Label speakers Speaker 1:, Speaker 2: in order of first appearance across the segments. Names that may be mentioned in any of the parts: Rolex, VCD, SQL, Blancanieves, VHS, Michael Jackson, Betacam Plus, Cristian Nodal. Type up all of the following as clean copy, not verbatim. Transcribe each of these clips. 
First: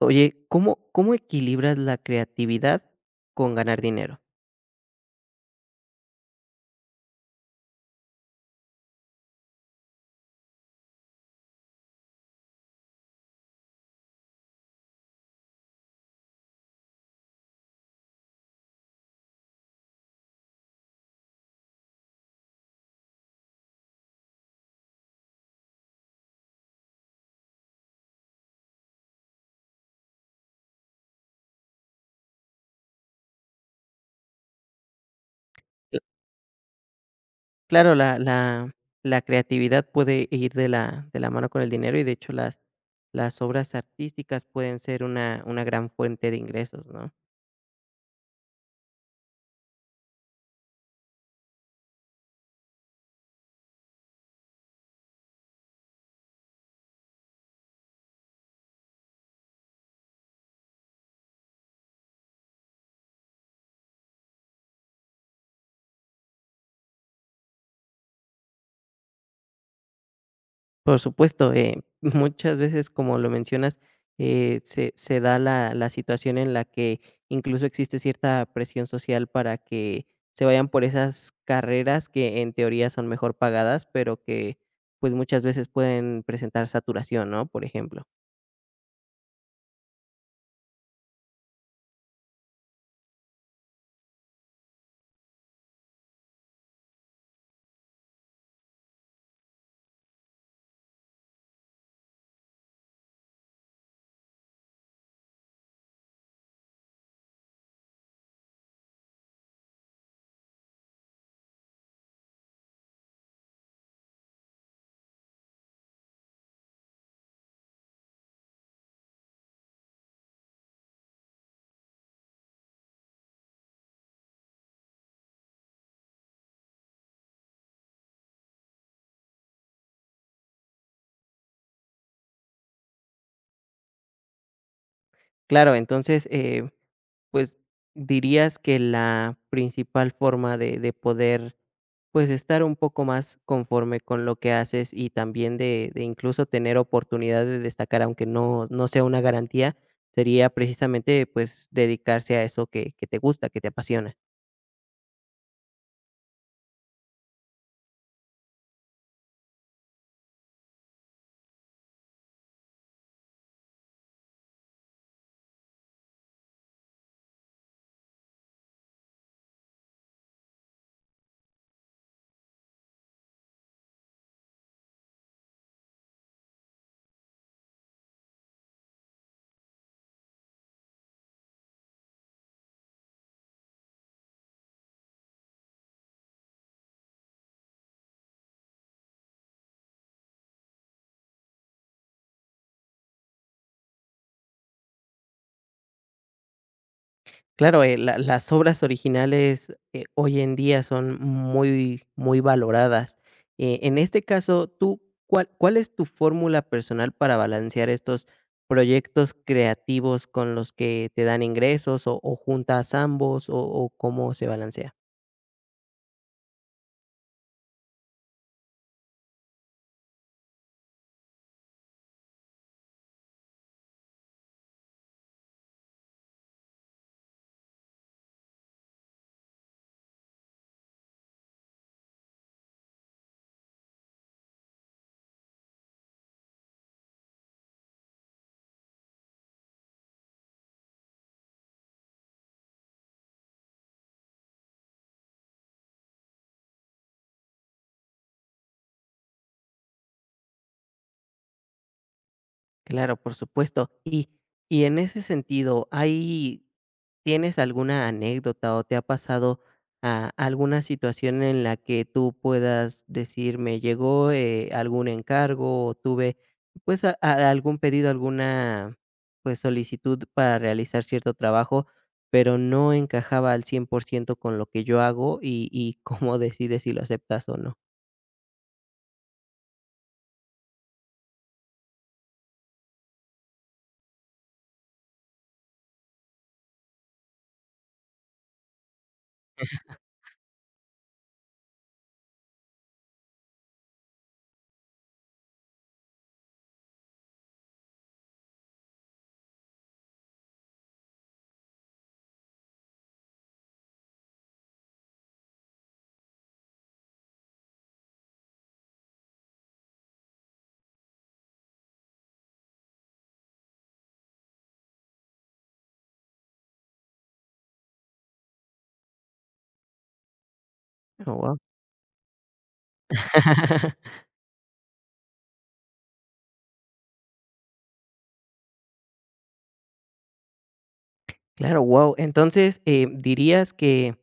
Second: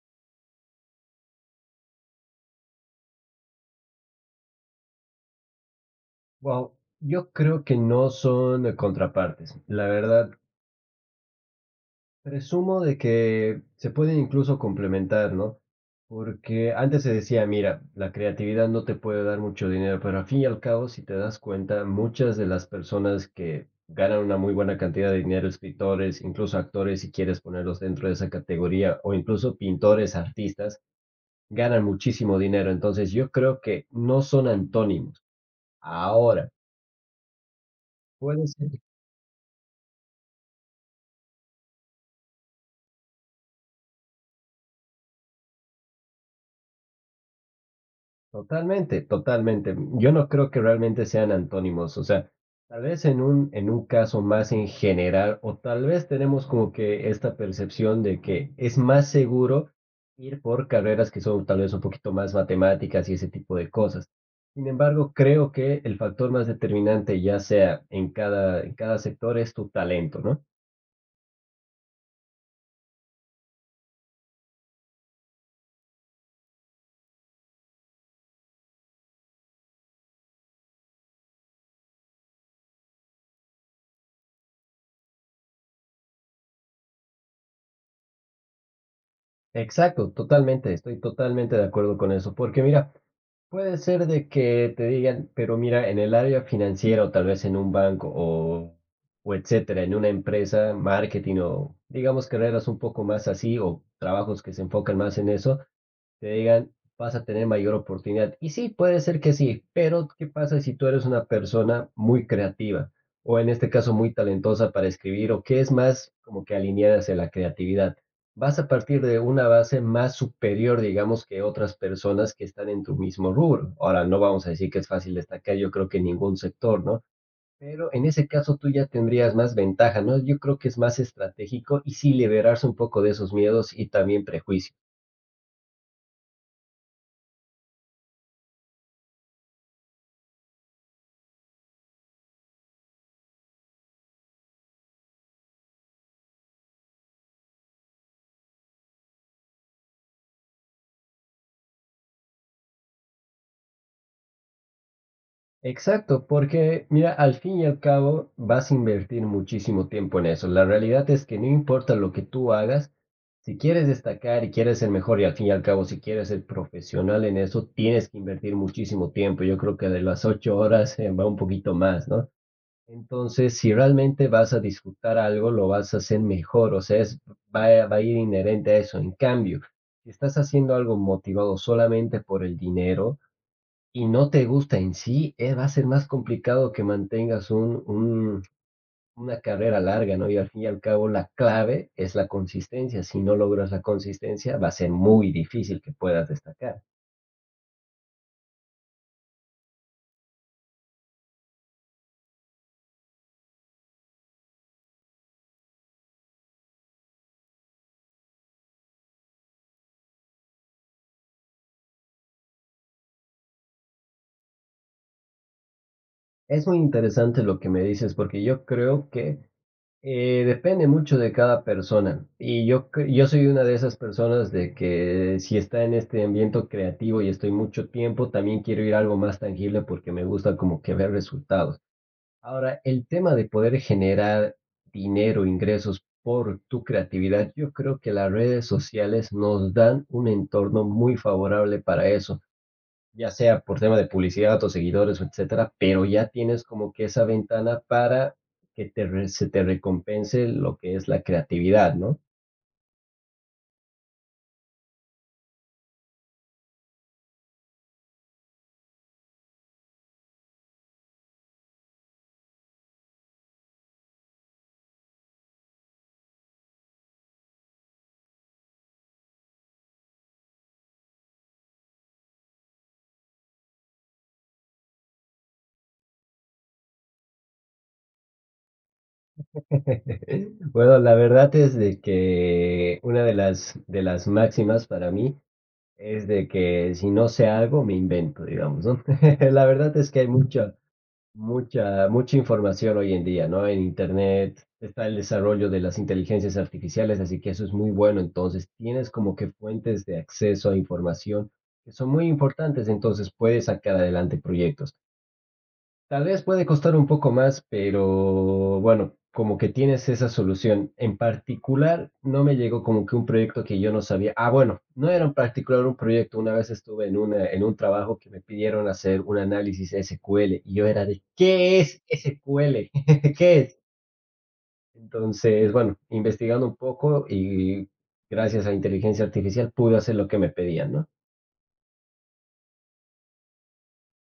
Speaker 1: Oye, ¿cómo equilibras la creatividad con ganar dinero?
Speaker 2: Wow, yo creo que no son contrapartes. La verdad, presumo de que se pueden incluso complementar, ¿no? Porque antes se decía, mira, la creatividad no te puede dar mucho dinero, pero al fin y al cabo, si te das cuenta, muchas de las personas que ganan una muy buena cantidad de dinero, escritores, incluso actores, si quieres ponerlos dentro de esa categoría, o incluso pintores, artistas, ganan muchísimo dinero. Entonces, yo creo que no son antónimos.
Speaker 1: Cl
Speaker 2: Ahora,
Speaker 1: Claro,
Speaker 2: puede ser.
Speaker 1: la creatividad puede ir de la mano con el dinero y, de hecho, las obras artísticas pueden ser una gran fuente de ingresos, ¿no?
Speaker 2: Totalmente, totalmente. Yo no creo que realmente sean antónimos, o sea, tal vez en un caso más en general, o tal vez tenemos como que esta percepción de que es más seguro ir por carreras que son tal vez un poquito más matemáticas y ese tipo de cosas. Sin embargo, creo que el factor más determinante, ya sea en cada sector, es tu talento, ¿no?
Speaker 1: Por supuesto, muchas veces, como lo mencionas, se da la situación en la que incluso existe cierta presión social para que se vayan por esas carreras que en teoría son mejor pagadas, pero que, pues, muchas veces pueden presentar saturación, ¿no?, por ejemplo.
Speaker 2: Exacto, totalmente, estoy totalmente de acuerdo con eso, porque mira, puede ser de que te digan, pero mira, en el área financiera o tal vez en un banco o etcétera, en una empresa, marketing o digamos carreras un poco más así o trabajos que se enfocan más en eso, te digan, vas a tener mayor oportunidad. Y sí, puede ser que sí, pero ¿qué pasa si tú eres una persona muy creativa o en este caso muy talentosa para escribir o que es más como que alineada hacia la creatividad? Vas a partir de una base más superior, digamos, que otras personas que están en tu mismo rubro. Ahora, no vamos a decir que es fácil destacar, yo creo que en ningún sector, ¿no? Pero en ese caso tú ya tendrías más ventaja, ¿no? Yo creo que es más estratégico y sí liberarse un poco de esos miedos y también prejuicios.
Speaker 1: Claro, entonces, pues, ¿dirías que la principal forma de poder, pues, estar un poco más conforme con lo que haces y también de incluso tener oportunidad de destacar, aunque no sea una garantía, sería precisamente, pues, dedicarse a eso que te gusta, que te apasiona?
Speaker 2: Exacto, porque mira, al fin y al cabo vas a invertir muchísimo tiempo en eso. La realidad es que no importa lo que tú hagas, si quieres destacar y quieres ser mejor y al fin y al cabo si quieres ser profesional en eso, tienes que invertir muchísimo tiempo. Yo creo que de las 8 horas va un poquito más, ¿no? Entonces, si realmente vas a disfrutar algo, lo vas a hacer mejor, o sea, va a ir inherente a eso. En cambio, si estás haciendo algo motivado solamente por el dinero, y no te gusta en sí, va a ser más complicado que mantengas un una carrera larga, ¿no? Y al fin y al cabo, la clave es la consistencia. Si no logras la consistencia, va a ser muy difícil que puedas destacar.
Speaker 1: Claro, la las obras originales, hoy en día son muy, muy valoradas. En este caso, tú, ¿cuál es tu fórmula personal para balancear estos proyectos creativos con los que te dan ingresos, o juntas ambos, o cómo se balancea?
Speaker 2: Es muy interesante lo que me dices, porque yo creo que, depende mucho de cada persona. Y yo soy una de esas personas de que si está en este ambiente creativo y estoy mucho tiempo, también quiero ir a algo más tangible porque me gusta como que ver resultados. Ahora, el tema de poder generar dinero, ingresos por tu creatividad, yo creo que las redes sociales nos dan un entorno muy favorable para eso, ya sea por tema de publicidad o seguidores, etcétera, pero ya tienes como que esa ventana para que se te recompense lo que es la creatividad, ¿no?
Speaker 1: Claro, por supuesto. Y en ese sentido, ¿hay tienes alguna anécdota o te ha pasado, ah, alguna situación en la que tú puedas decir: "Me llegó, algún encargo", o tuve, pues, a algún pedido, alguna, pues, solicitud para realizar cierto trabajo, pero no encajaba al 100% con lo que yo hago, y ¿cómo decides si lo aceptas o no?
Speaker 2: Bueno, la verdad es de que una de de las máximas para mí es de que si no sé algo, me invento, digamos, ¿no? La verdad es que hay mucha información hoy en día, ¿no? En Internet está el desarrollo de las inteligencias artificiales, así que eso es muy bueno. Entonces, tienes como que fuentes de acceso a información que son muy importantes, entonces puedes sacar adelante proyectos. Tal vez puede costar un poco más, pero bueno, como que tienes esa solución. En particular, no me llegó como que un proyecto que yo no sabía. Ah, bueno, no era en particular un proyecto. Una vez estuve en un trabajo que me pidieron hacer un análisis SQL y yo era de,
Speaker 1: Oh, guau.
Speaker 2: ¿qué es SQL? ¿Qué es? Entonces, bueno, investigando un poco y gracias a inteligencia artificial pude hacer lo que me pedían, ¿no?
Speaker 1: Claro, wow. Entonces, ¿dirías que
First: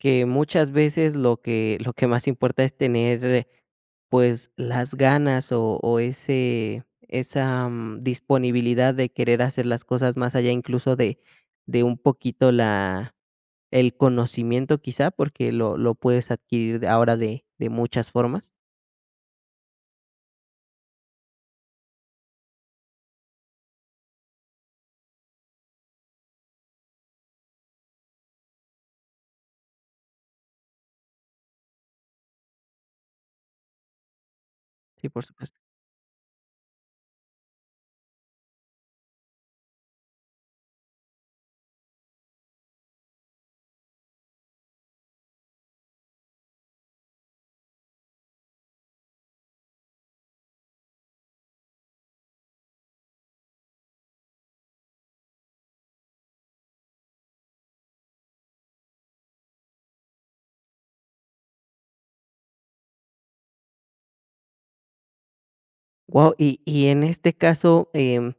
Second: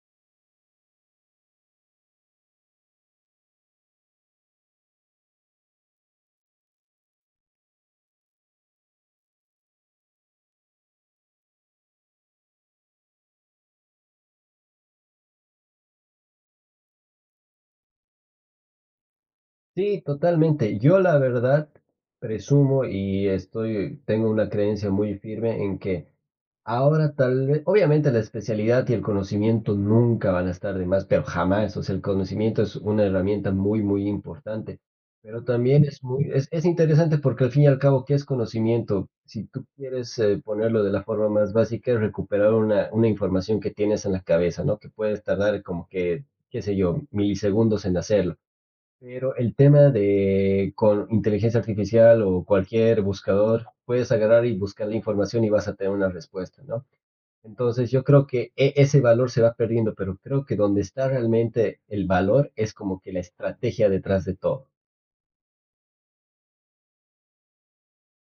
Speaker 1: Que muchas veces lo que más importa es tener, pues, las ganas o ese esa, disponibilidad de querer hacer las cosas más allá incluso de un poquito la el conocimiento quizá, porque lo puedes adquirir de ahora de muchas formas.
Speaker 2: Sí, totalmente. Yo la verdad presumo y tengo una creencia muy firme en que ahora tal vez, obviamente la especialidad y el conocimiento nunca van a estar de más, pero jamás. O sea, el conocimiento es una herramienta muy, muy importante.
Speaker 1: Sí, por
Speaker 2: Pero
Speaker 1: supuesto.
Speaker 2: también es interesante porque al fin y al cabo, ¿qué es conocimiento? Si tú quieres ponerlo de la forma más básica, es recuperar una información que tienes en la cabeza, ¿no? Que puedes tardar como que, qué sé yo, milisegundos en hacerlo. Pero el tema de con inteligencia artificial o cualquier buscador, puedes agarrar y buscar la información y vas a tener una respuesta, ¿no? Entonces yo creo que ese valor se va perdiendo, pero creo que donde está realmente el valor es como que la estrategia detrás de todo.
Speaker 1: Wow, y en este caso,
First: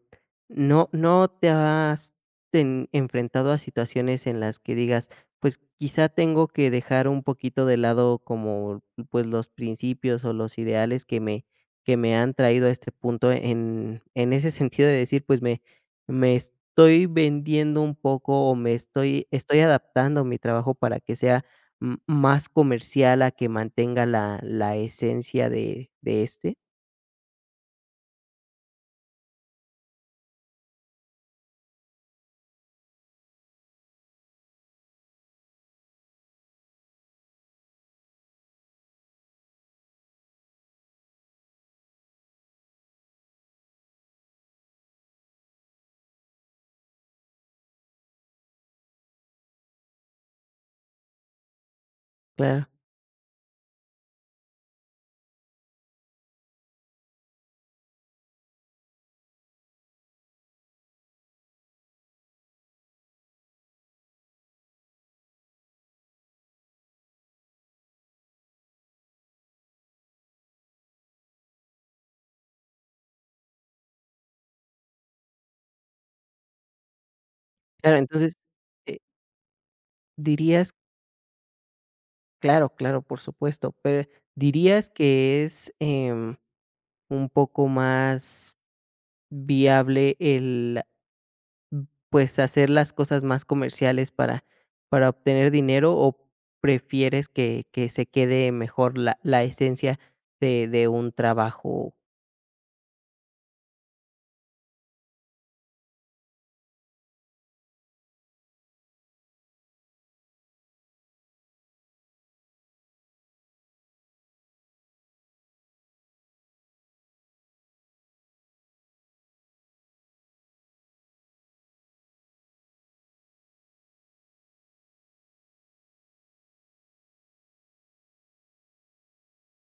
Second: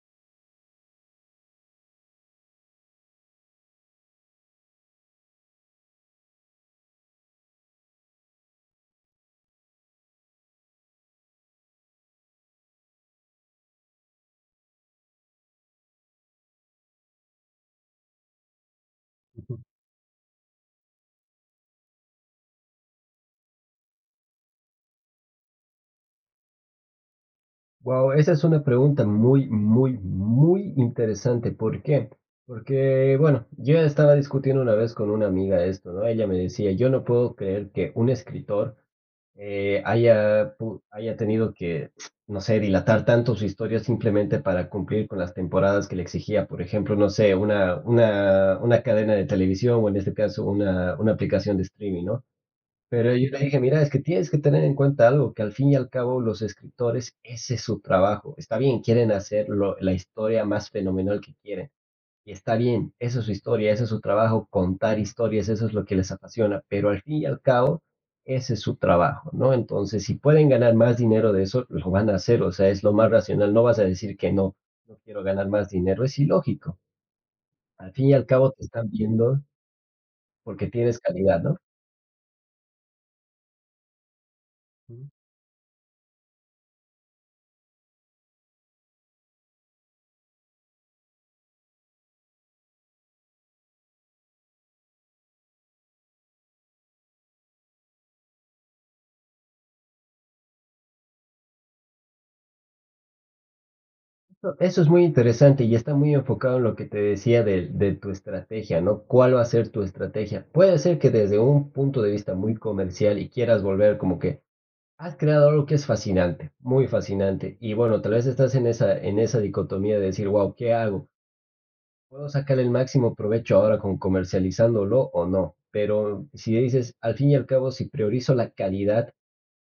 Speaker 1: ¿no te has ten enfrentado a situaciones en las que digas: "Pues, quizá tengo que dejar un poquito de lado como, pues, los principios o los ideales que me han traído a este punto", en ese sentido de decir: "Pues, me estoy vendiendo un poco o me estoy
Speaker 2: Ujú.
Speaker 1: estoy adaptando mi trabajo para que sea m más comercial, a que mantenga la esencia de este"?
Speaker 2: Wow, esa es una pregunta muy, muy, muy interesante. ¿Por qué? Porque, bueno, yo estaba discutiendo una vez con una amiga esto, ¿no? Ella me decía, yo no puedo creer que un escritor haya tenido que, no sé, dilatar tanto su historia simplemente para cumplir con las temporadas que le exigía, por ejemplo, no sé, una cadena de televisión o en este caso una aplicación de streaming, ¿no?
Speaker 1: Claro.
Speaker 2: Pero yo le dije, mira, es que tienes que tener en cuenta algo, que al fin y al cabo los escritores, ese es su trabajo. Está bien, quieren hacer la historia más fenomenal que quieren, y está bien, eso es su historia, eso es su trabajo, contar historias, eso es lo que les apasiona, pero al fin y al cabo, ese es su trabajo, ¿no? Entonces, si pueden ganar más dinero de eso, lo van a hacer, o sea, es lo más racional, no vas a decir que no, no quiero ganar más dinero, es ilógico. Al
Speaker 1: Claro,
Speaker 2: fin y al
Speaker 1: entonces,
Speaker 2: cabo te están
Speaker 1: eh,
Speaker 2: viendo porque
Speaker 1: dirías
Speaker 2: tienes calidad, ¿no?
Speaker 1: claro, claro, por supuesto, pero, ¿dirías
Speaker 2: Ujú.
Speaker 1: que es, un poco más viable el, pues, hacer las cosas más comerciales para obtener dinero, o prefieres que se quede mejor la esencia de un trabajo?
Speaker 2: Eso es muy interesante y está muy enfocado en lo que te decía de tu estrategia, ¿no? ¿Cuál va a ser tu estrategia? Puede ser que desde un punto de vista muy comercial y quieras volver como que has creado algo que es fascinante, muy fascinante. Y bueno, tal vez estás en esa dicotomía de decir, wow, ¿qué hago? ¿Puedo sacar el máximo provecho ahora con comercializándolo o no? Pero si dices, al fin y al cabo, si priorizo la calidad,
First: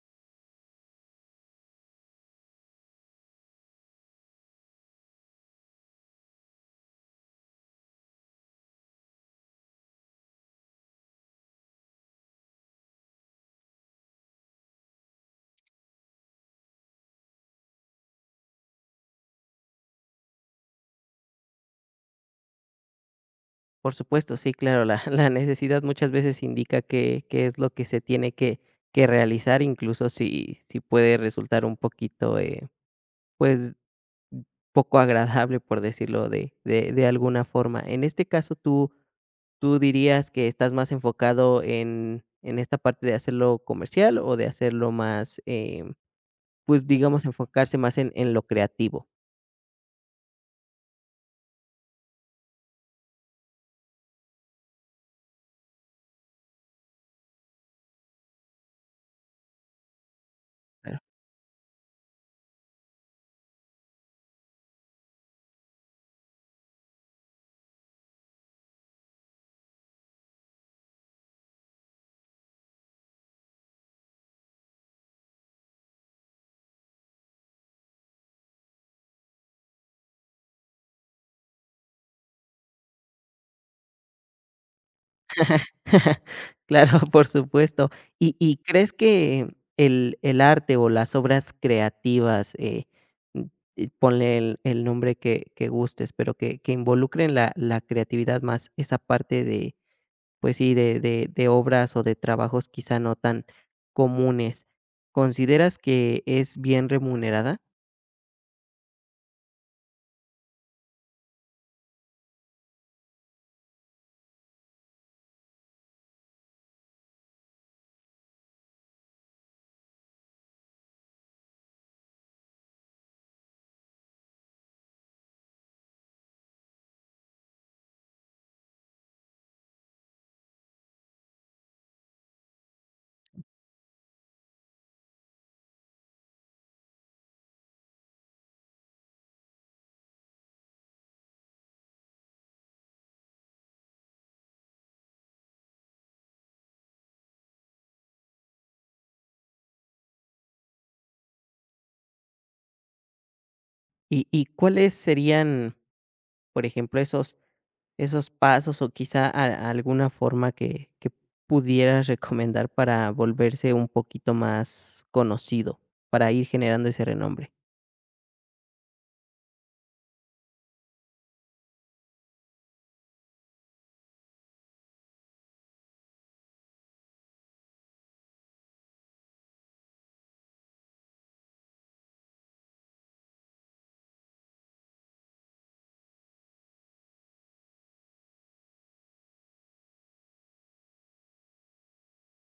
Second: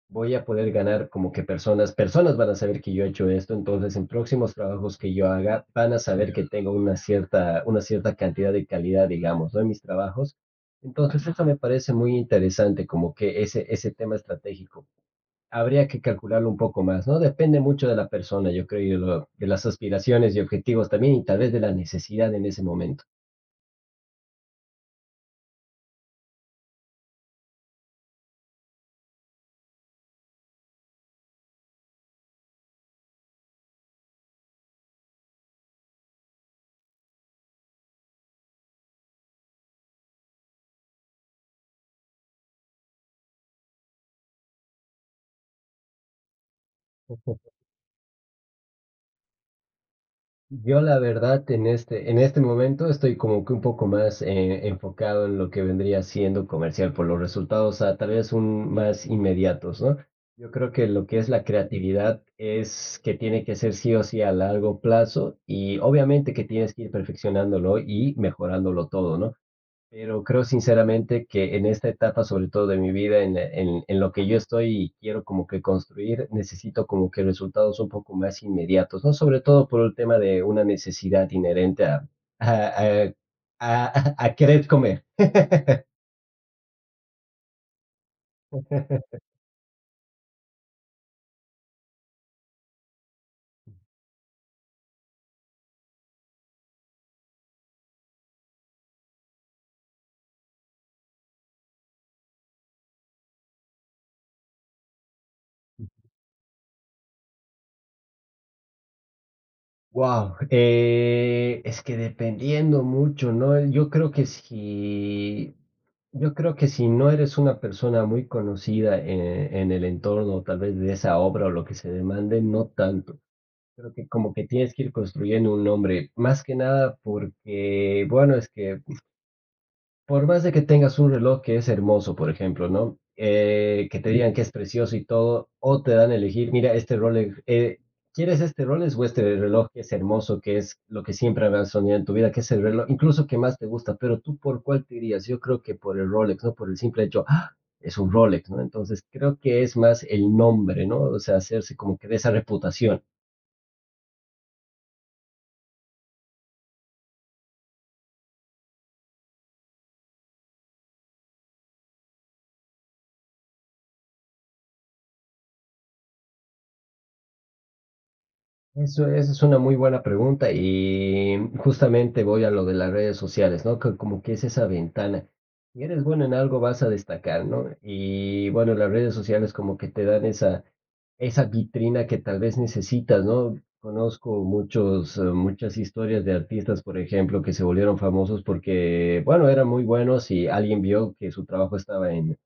Speaker 2: voy a poder ganar como que personas van a saber que yo he hecho esto, entonces en próximos trabajos que yo haga, van a saber que tengo una cierta cantidad de calidad, digamos, ¿no? En mis trabajos. Entonces, eso me parece muy interesante, como que ese tema estratégico habría que calcularlo un poco más, ¿no? Depende mucho de la persona, yo creo, de las aspiraciones y objetivos también, y tal vez de la necesidad en ese momento.
Speaker 1: Por supuesto, sí, claro, la la necesidad muchas veces indica que es lo que se tiene que realizar, incluso si puede resultar un poquito, pues, poco agradable, por decirlo de alguna forma. En este caso, ¿tú dirías que estás más enfocado en esta parte de hacerlo comercial o de hacerlo más, pues, digamos,
Speaker 2: Ujú.
Speaker 1: enfocarse más en lo creativo?
Speaker 2: Yo la verdad en este momento estoy como que un poco más enfocado en lo que vendría siendo comercial por los resultados a tal vez más inmediatos, ¿no? Yo creo que
Speaker 1: Claro.
Speaker 2: lo que es la creatividad es que tiene que ser sí o sí a largo plazo y obviamente que tienes que ir perfeccionándolo y mejorándolo todo, ¿no? Pero creo sinceramente que en esta etapa, sobre todo de mi vida, en lo que yo estoy y quiero como que construir, necesito como que resultados un poco más inmediatos, ¿no? Sobre todo por el tema de una necesidad inherente a, a querer comer.
Speaker 1: Claro, por supuesto. Y crees que el arte o las obras creativas, mm, ponle el nombre que gustes, pero que involucren la creatividad más esa parte de pues sí, de de obras o de trabajos quizá no tan comunes. ¿Consideras que es bien remunerada?
Speaker 2: Wow, es que dependiendo mucho, ¿no? Yo creo que si no eres una persona muy conocida en el entorno, tal vez de esa obra o lo que se demande, no tanto. Creo que como que tienes que ir construyendo un nombre, más que nada porque, bueno, es que por más de que tengas un reloj que es hermoso, por ejemplo, ¿no? Que te digan que es precioso y todo, o te dan a elegir, mira, este Rolex, ¿quieres este Rolex o este reloj que es hermoso, que es lo que siempre habrás soñado en tu vida, que es el reloj, incluso que más te gusta, pero tú por cuál te dirías? Yo creo que por el Rolex, ¿no? Por el simple hecho, ¡ah! Es un Rolex, ¿no? Entonces creo que es más el nombre, ¿no? O sea, hacerse como que de esa reputación.
Speaker 1: Y cuáles serían, por ejemplo, esos esos pasos o quizá a alguna forma que pudieras recomendar para volverse un poquito más conocido, para ir generando ese renombre?
Speaker 2: Esa es una muy buena pregunta y justamente voy a lo de las redes sociales, ¿no? Como que es esa ventana. Si eres bueno en algo, vas a destacar, ¿no? Y bueno, las redes sociales como que te dan esa vitrina que tal vez necesitas, ¿no? Conozco muchas historias de artistas, por ejemplo, que se volvieron famosos porque, bueno, eran muy buenos y alguien vio que su trabajo estaba en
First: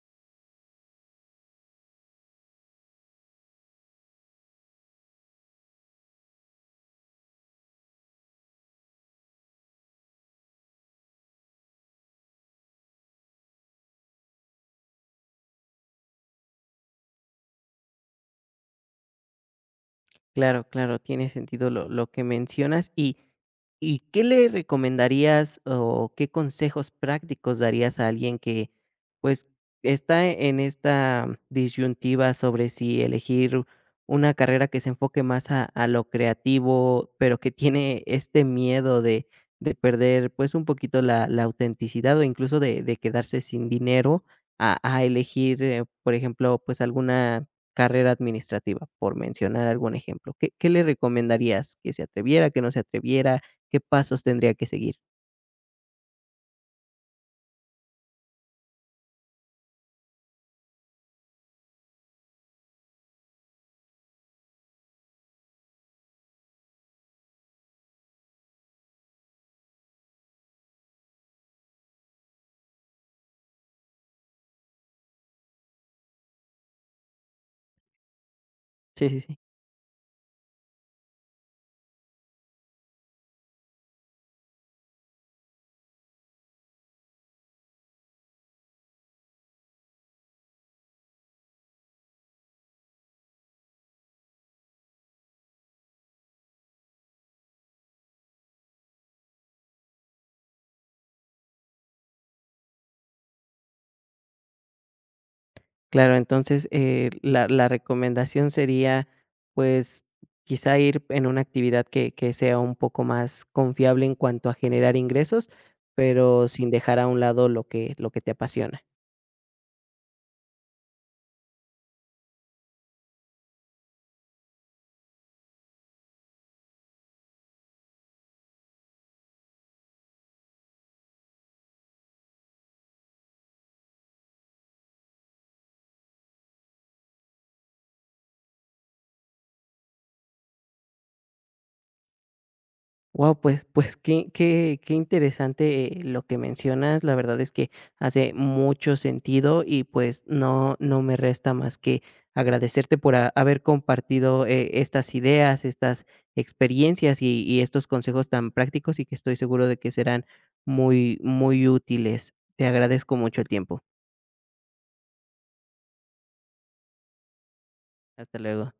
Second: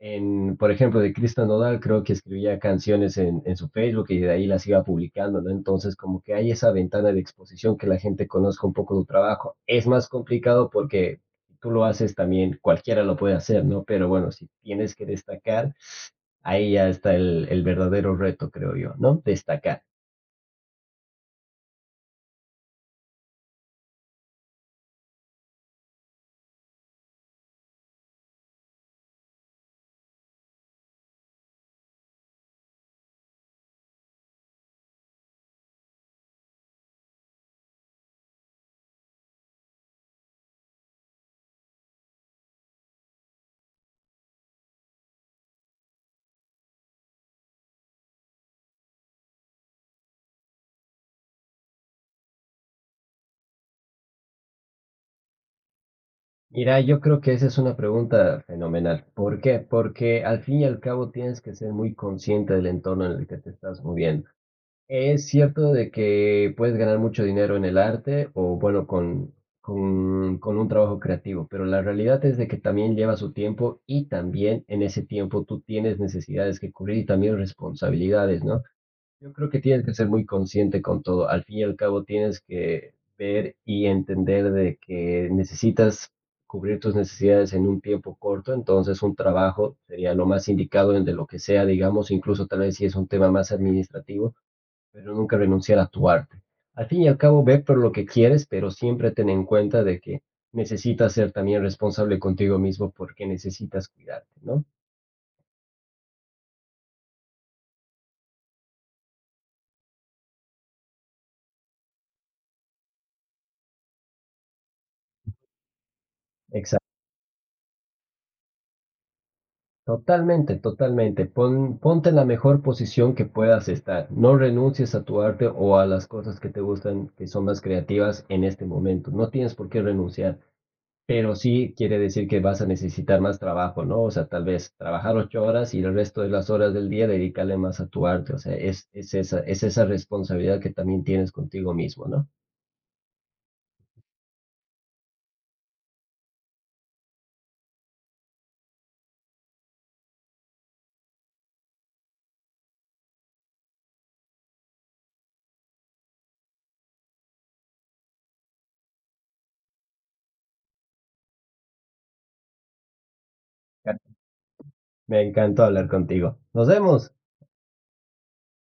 Speaker 2: en, por ejemplo, de Cristian Nodal, creo que escribía canciones su Facebook y de ahí las iba publicando, ¿no? Entonces, como que hay esa ventana de exposición que la gente conozca un poco tu trabajo. Es más complicado porque tú lo haces también, cualquiera lo puede hacer, ¿no? Pero bueno, si tienes que destacar, ahí ya está el verdadero reto, creo yo, ¿no? Destacar.
Speaker 1: Claro, claro, tiene sentido lo que mencionas. ¿Y, y qué le recomendarías o qué consejos prácticos darías a alguien que pues está en esta disyuntiva sobre si elegir una carrera que se enfoque más a lo creativo, pero que tiene este miedo de perder pues un poquito la, la autenticidad o incluso de quedarse sin dinero a elegir, por ejemplo, pues alguna carrera administrativa, por mencionar algún ejemplo, ¿qué qué le recomendarías? ¿Que se atreviera, que no se atreviera? ¿Qué pasos tendría que seguir?
Speaker 2: Mira, yo creo que esa es una pregunta fenomenal. ¿Por qué? Porque al fin y al cabo tienes que ser muy consciente del entorno en el que te estás moviendo. Es cierto de que puedes ganar mucho dinero en el arte o bueno, con un trabajo creativo, pero la realidad es de que también lleva su tiempo y también en ese tiempo tú tienes necesidades que cubrir y también responsabilidades, ¿no?
Speaker 1: Sí, sí,
Speaker 2: Yo
Speaker 1: sí.
Speaker 2: creo que tienes que ser muy consciente con todo. Al fin y al cabo tienes que ver y entender de que necesitas cubrir tus necesidades en un tiempo corto, entonces un trabajo sería lo más indicado en de lo que sea, digamos, incluso tal vez si es un tema más administrativo pero nunca renunciar a tu arte. Al fin y al cabo, ve por lo que quieres, pero siempre ten en cuenta de que necesitas ser también responsable contigo mismo porque necesitas cuidarte, ¿no?
Speaker 1: Claro, entonces, la recomendación sería, pues, quizá ir en una actividad que sea un poco más confiable en cuanto a generar ingresos, pero sin
Speaker 2: Exacto.
Speaker 1: dejar a un lado lo que te apasiona.
Speaker 2: Totalmente, totalmente. Ponte en la mejor posición que puedas estar. No renuncies a tu arte o a las cosas que te gustan, que son más creativas en este momento. No tienes por qué renunciar. Pero sí quiere decir que vas a necesitar más trabajo, ¿no? O sea, tal vez trabajar 8 horas y el resto de las horas del día dedicarle más a tu arte. O sea, es esa responsabilidad que también tienes contigo mismo, ¿no?
Speaker 1: Wow, pues pues qué qué qué interesante, lo que mencionas. La verdad es que hace mucho sentido y, pues, no me resta más que agradecerte por ha haber compartido, estas ideas, estas experiencias y estos consejos tan prácticos y que estoy seguro de que serán muy muy útiles. Te agradezco mucho el tiempo.
Speaker 2: Me encantó hablar contigo. Nos vemos.
Speaker 1: Hasta luego.